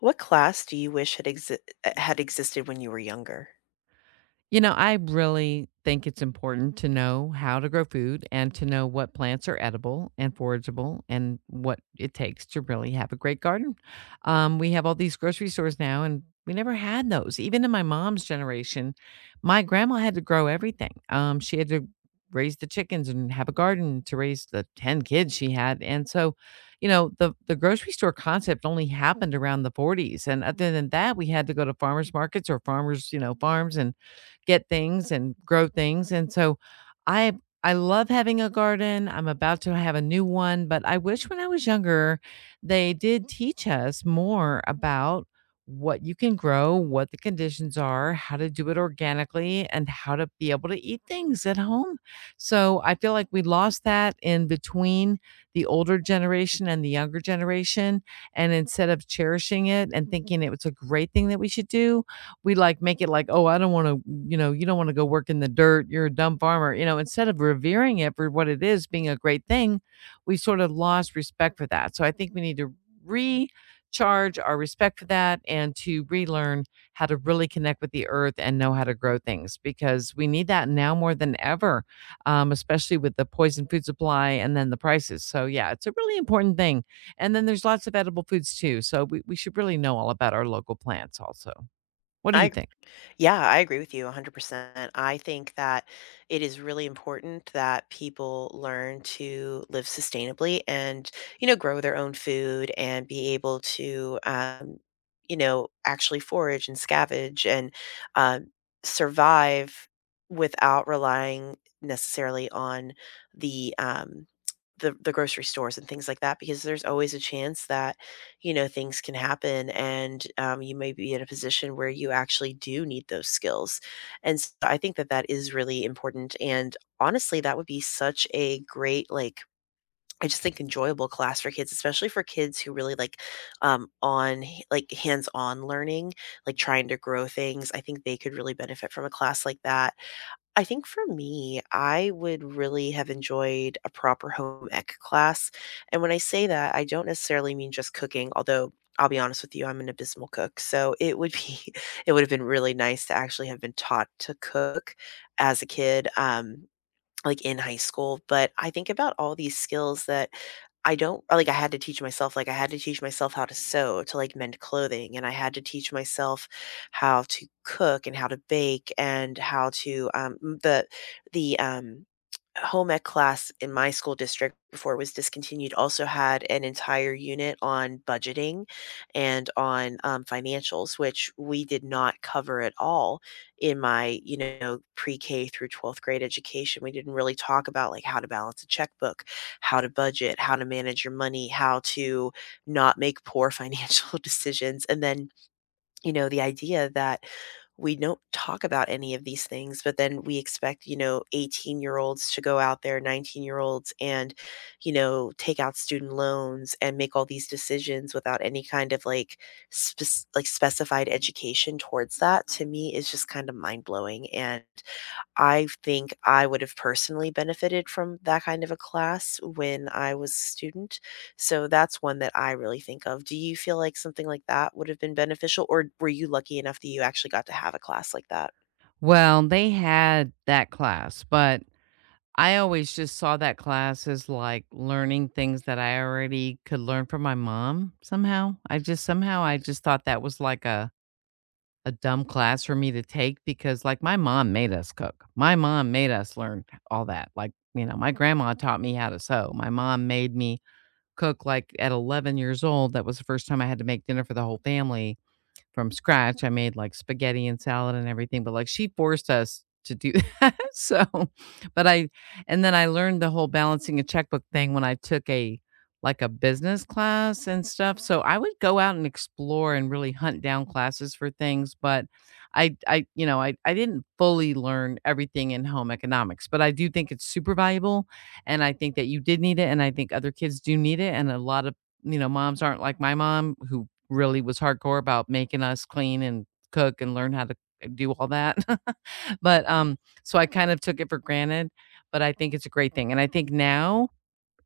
What class do you wish had existed when you were younger? You know, I really think it's important to know how to grow food and to know what plants are edible and forageable and what it takes to really have a great garden. We have all these grocery stores now, and we never had those. Even in my mom's generation, my grandma had to grow everything. She had to raise the chickens and have a garden to raise the 10 kids she had. And so, you know, the grocery store concept only happened around the 40s. And other than that, we had to go to farmers markets or farmers, farms and get things and grow things. And so I I love having a garden. I'm about to have a new one, but I wish when I was younger they did teach us more about what you can grow, what the conditions are, how to do it organically, and how to be able to eat things at home. So I feel like we lost that in between the older generation and the younger generation. And instead of cherishing it and thinking it was a great thing that we should do, we like make it like, oh, I don't want to, you know, you don't want to go work in the dirt. You're a dumb farmer. You know, instead of revering it for what it is being a great thing, we sort of lost respect for that. So I think we need to recharge our respect for that and to relearn how to really connect with the earth and know how to grow things because we need that now more than ever, especially with the poison food supply and then the prices. So, yeah, it's a really important thing. And then there's lots of edible foods too. So, we should really know all about our local plants also. What do you I think? Yeah, I agree with you 100%. I think that it is really important that people learn to live sustainably and, you know, grow their own food and be able to you know, actually forage and scavenge and um, survive without relying necessarily on the um the grocery stores and things like that because there's always a chance that you know, things can happen and you may be in a position where you actually do need those skills. And so I think that that is really important. And honestly, that would be such a great, like, I just think enjoyable class for kids, especially for kids who really like like hands-on learning, like trying to grow things. I think they could really benefit from a class like that. I think for me, I would really have enjoyed a proper home ec class. And when I say that, I don't necessarily mean just cooking, although I'll be honest with you, I'm an abysmal cook. So it would be, it would have been really nice to actually have been taught to cook as a kid. Like in high school, but I think about all these skills that I don't like I had to teach myself, like I had to teach myself how to sew to like mend clothing, and I had to teach myself how to cook and how to bake and how to m- the home ec class in my school district before it was discontinued also had an entire unit on budgeting and on financials, which we did not cover at all in my, you know, pre-k through 12th grade education. We didn't really talk about like how to balance a checkbook, how to budget, how to manage your money, how to not make poor financial decisions. And then you know, the idea that we don't talk about any of these things, but then we expect, you know, 18-year-olds to go out there, 19-year-olds, and, you know, take out student loans and make all these decisions without any kind of like, like specified education towards that, to me is just kind of mind blowing. And I think I would have personally benefited from that kind of a class when I was a student, so that's one that I really think of. Do you feel like something like that would have been beneficial, or were you lucky enough that you actually got to have a class like that? Well, they had that class, but I always just saw that class as like learning things that I already could learn from my mom somehow. I just somehow I just thought that was like a dumb class for me to take because like my mom made us cook. My mom made us learn all that. Like, you know, my grandma taught me how to sew. My mom made me cook like at 11 years old. That was the first time I had to make dinner for the whole family from scratch. I made, like, spaghetti and salad and everything, but, like, she forced us to do that, so but I and then I learned the whole balancing a checkbook thing when I took a like, a business class and stuff, so I would go out and explore and really hunt down classes for things, but I you know, I didn't fully learn everything in home economics, but I do think it's super valuable, and I think that you did need it, and I think other kids do need it, and a lot of, you know, moms aren't like my mom who really was hardcore about making us clean and cook and learn how to do all that. But so I kind of took it for granted, but I think it's a great thing, and I think now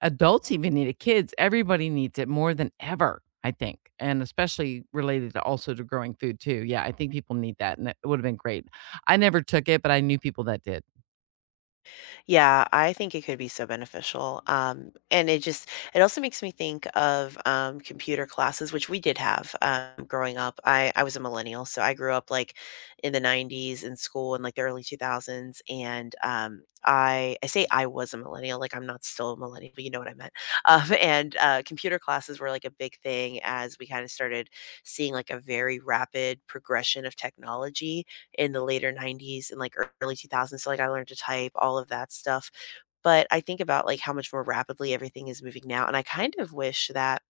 adults even need it, kids, everybody needs it more than ever, I think, and especially related to also to growing food too. Yeah, I think people need that, and it would have been great. I never took it, but I knew people that did. Yeah, I think it could be so beneficial. And it just, it also makes me think of computer classes, which we did have growing up. I was a millennial, so I grew up like in the 90s in school in like the early 2000s. And I say I was a millennial, like I'm not still a millennial, but you know what I meant. And Computer classes were like a big thing as we kind of started seeing like a very rapid progression of technology in the later 90s and like early 2000s. So like I learned to type, all of that stuff. But I think about like how much more rapidly everything is moving now. And I kind of wish that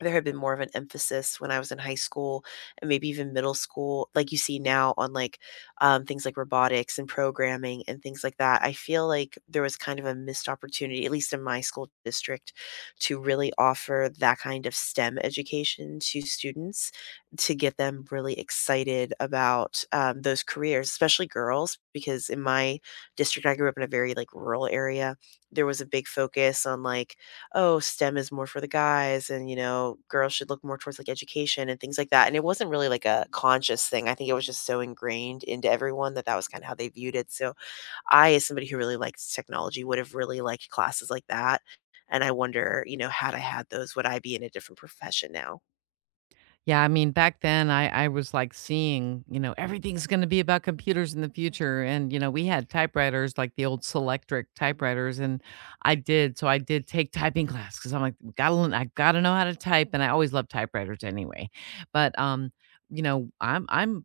there had been more of an emphasis when I was in high school and maybe even middle school, like you see now on like things like robotics and programming and things like that. I feel like there was kind of a missed opportunity, at least in my school district, to really offer that kind of STEM education to students, to get them really excited about those careers, especially girls, because in my district, I grew up in a very like rural area. There was a big focus on like, oh, STEM is more for the guys and, you know, girls should look more towards like education and things like that. And it wasn't really like a conscious thing. I think it was just so ingrained into everyone that that was kind of how they viewed it. So I, as somebody who really likes technology, would have really liked classes like that. And I wonder, you know, had I had those, would I be in a different profession now? Yeah, I mean, back then I was like seeing, you know, everything's going to be about computers in the future and you know, we had typewriters like the old Selectric typewriters and I did so I did take typing class cuz I'm like got to know how to type and I always loved typewriters anyway. But you know, I'm I'm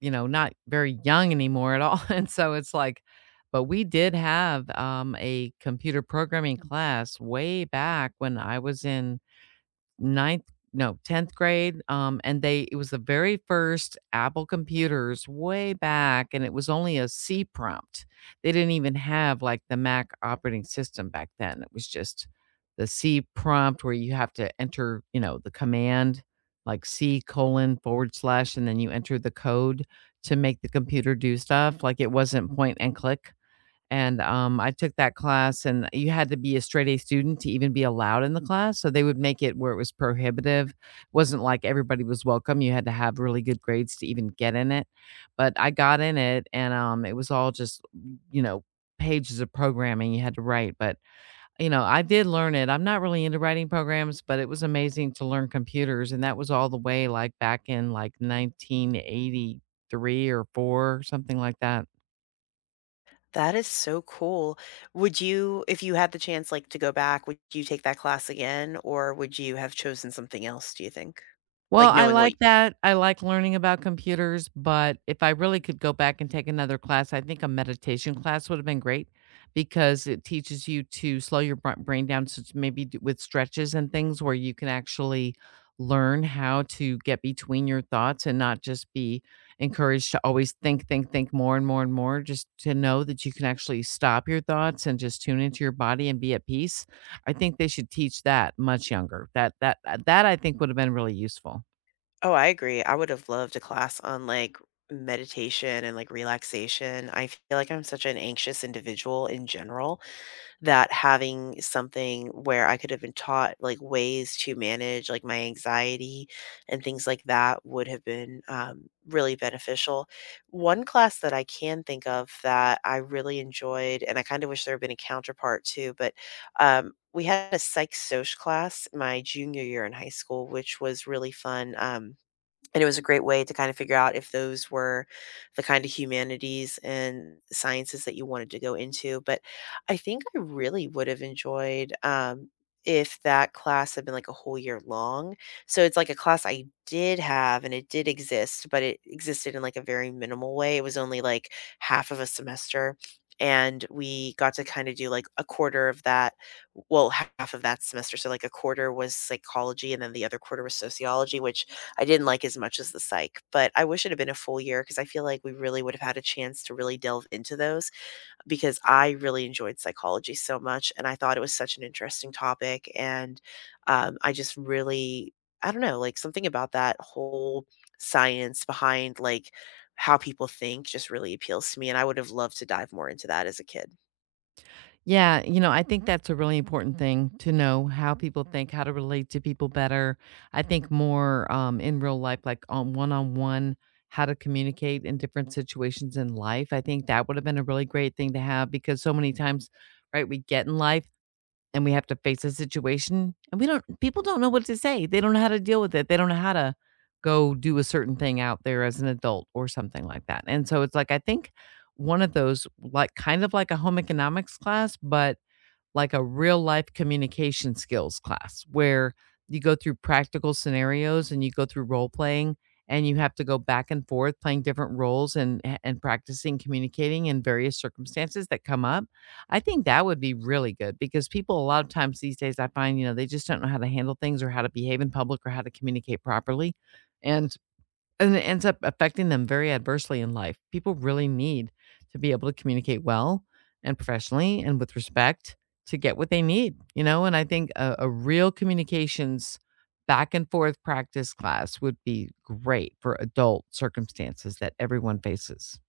you know, not very young anymore at all. And so it's like but we did have a computer programming class way back when I was in ninth no 10th grade. And they it was the very first Apple computers way back, and it was only a C prompt. They didn't even have like the Mac operating system back then. It was just the C prompt where you have to enter, you know, the command, like C colon forward slash, and then you enter the code to make the computer do stuff. Like, it wasn't point and click. And, I took that class and you had to be a straight A student to even be allowed in the class, so they would make it where it was prohibitive. Wasn't like everybody was welcome, you had to have really good grades to even get in it, but I got in it, and, it was all just, you know, pages of programming you had to write, but, you know, I did learn it. I'm not really into writing programs, but it was amazing to learn computers, and that was all the way, like, back in, like, 1983 or 4, something like that. That is so cool. Would you, if you had the chance like to go back, would you take that class again or would you have chosen something else, do you think? Well, Like I knowing what like that. I like learning about computers, but if I really could go back and take another class, I think a meditation class would have been great because it teaches you to slow your br brain down so it's maybe d with stretches and things where you can actually learn how to get between your thoughts and not just be encouraged to always think more and more and more, just to know that you can actually stop your thoughts and just tune into your body and be at peace. I think they should teach that much younger. That I think would have been really useful. Oh, I agree. I would have loved a class on like meditation and like relaxation. I feel like I'm such an anxious individual in general that having something where I could have been taught like ways to manage like my anxiety and things like that would have been really beneficial. One class that I can think of that I really enjoyed, and I kind of wish there had been a counterpart too, but we had a psych soc class my junior year in high school, which was really fun. And it was a great way to kind of figure out if those were the kind of humanities and sciences that you wanted to go into. But I think I really would have enjoyed if that class had been like a whole year long. So it's like a class I did have and it did exist, but it existed in like a very minimal way. It was only like half of a semester. And we got to kind of do like a quarter of that, well, half of that semester. So, like, a quarter was psychology, and then the other quarter was sociology, which I didn't like as much as the psych, but I wish it had been a full year because I feel like we really would have had a chance to really delve into those because I really enjoyed psychology so much and I thought it was such an interesting topic. And I just really, I don't know, like something about that whole science behind like how people think just really appeals to me. And I would have loved to dive more into that as a kid. Yeah, you know, I think that's a really important thing to know how people think, how to relate to people better. I think more in real life, like on one, how to communicate in different situations in life. I think that would have been a really great thing to have because so many times, right, we get in life and we have to face a situation and we don't people don't know what to say. They don't know how to deal with it. They don't know how to go do a certain thing out there as an adult or something like that. And so it's like I think one of those like kind of like a home economics class, but like a real life communication skills class where you go through practical scenarios and you go through role playing and you have to go back and forth playing different roles and practicing communicating in various circumstances that come up. I think that would be really good because people a lot of times these days I find, you know, they just don't know how to handle things or how to behave in public or how to communicate properly. And and it ends up affecting them very adversely in life. People really need to be able to communicate well and professionally and with respect to get what they need, you know? And I think a real communications back and forth practice class would be great for adult circumstances that everyone faces.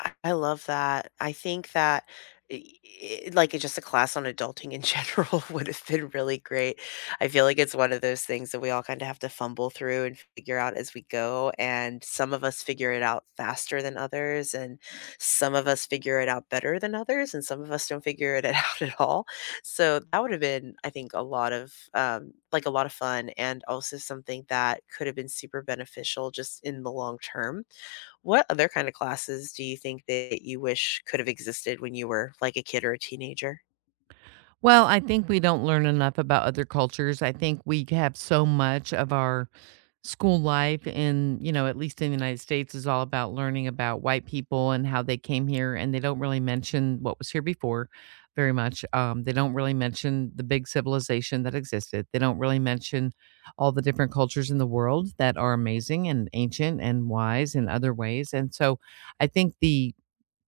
I love that. I think that I like, it's just a class on adulting in general would have been really great. I feel like it's one of those things that we all kind of have to fumble through and figure out as we go, and some of us figure it out faster than others, and some of us figure it out better than others, and some of us don't figure it out at all. So that would have been, I think, a lot of, like, a lot of fun and also something that could have been super beneficial just in the long term. What other kind of classes do you think that you wish could have existed when you were like a kid or a teenager? Well, I think we don't learn enough about other cultures. I think we have so much of our school life in, you know, at least in the United States is all about learning about white people and how they came here and they don't really mention what was here before very much. They don't really mention the big civilization that existed. They don't really mention all the different cultures in the world that are amazing and ancient and wise in other ways. And so I think the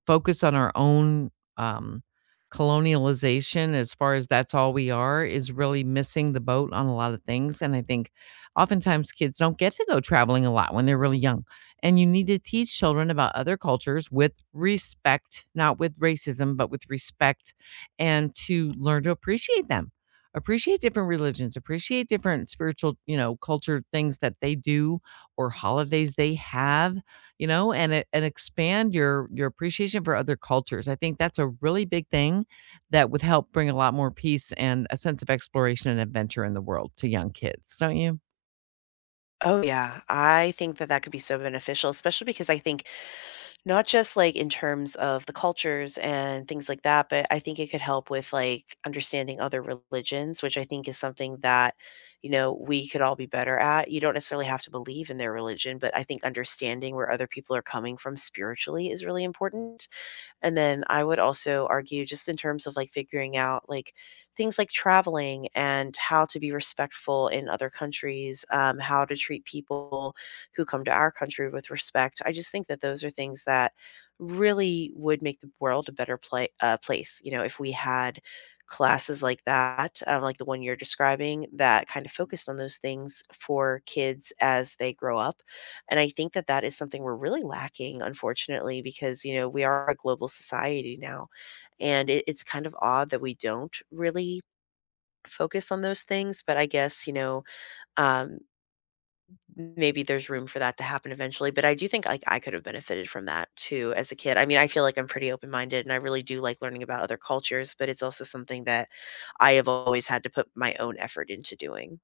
focus on our own um, colonialization as far as that's all we are is really missing the boat on a lot of things. And I think oftentimes kids don't get to go traveling a lot when they're really young. And you need to teach children about other cultures with respect, not with racism, but with respect, and to learn to appreciate them. Appreciate different religions, appreciate different spiritual, you know, culture things that they do or holidays they have you know, and it and expand your appreciation for other cultures. I think that's a really big thing that would help bring a lot more peace and a sense of exploration and adventure in the world to young kids, don't you? Oh, yeah. I think that that could be so beneficial, especially because I think, not just, like, in terms of the cultures and things like that, but I think it could help with, like, understanding other religions, which I think is something that, you know, we could all be better at. You don't necessarily have to believe in their religion, but I think understanding where other people are coming from spiritually is really important. And then I would also argue just in terms of like figuring out like things like traveling and how to be respectful in other countries, how to treat people who come to our country with respect. I just think that those are things that really would make the world a better place. You know, if we had classes like that, like the one you're describing, that kind of focused on those things for kids as they grow up. And I think that that is something we're really lacking, unfortunately, because, you know, we are a global society now. And it's kind of odd that we don't really focus on those things. But I guess, you know, um, maybe there's room for that to happen eventually. But I do think like I could have benefited from that too as a kid. I mean, I feel like I'm pretty open minded and I really do like learning about other cultures, but it's also something that I have always had to put my own effort into doing.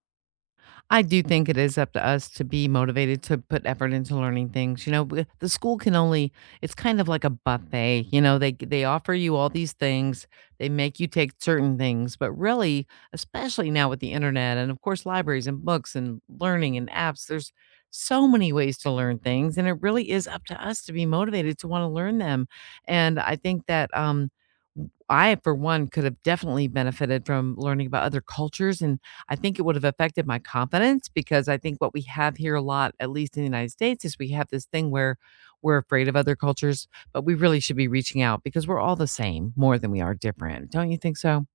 I do think it is up to us to be motivated to put effort into learning things. You know, the school can only it's kind of like a buffet, you know, they offer you all these things, they make you take certain things, but really, especially now with the internet and of course libraries and books and learning and apps, there's so many ways to learn things and it really is up to us to be motivated to want to learn them. And I think that I, for one, could have definitely benefited from learning about other cultures and I think it would have affected my confidence because I think what we have here a lot, at least in the United States, is we have this thing where we're afraid of other cultures, but we really should be reaching out because we're all the same more than we are different. Don't you think so?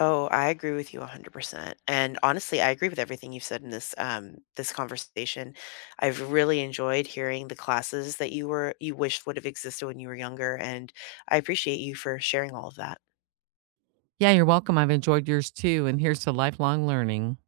Oh, I agree with you 100%. And honestly, I agree with everything you've said in this conversation. I've really enjoyed hearing the classes that you wished would have existed when you were younger, and I appreciate you for sharing all of that. Yeah, you're welcome. I've enjoyed yours too. And here's to lifelong learning.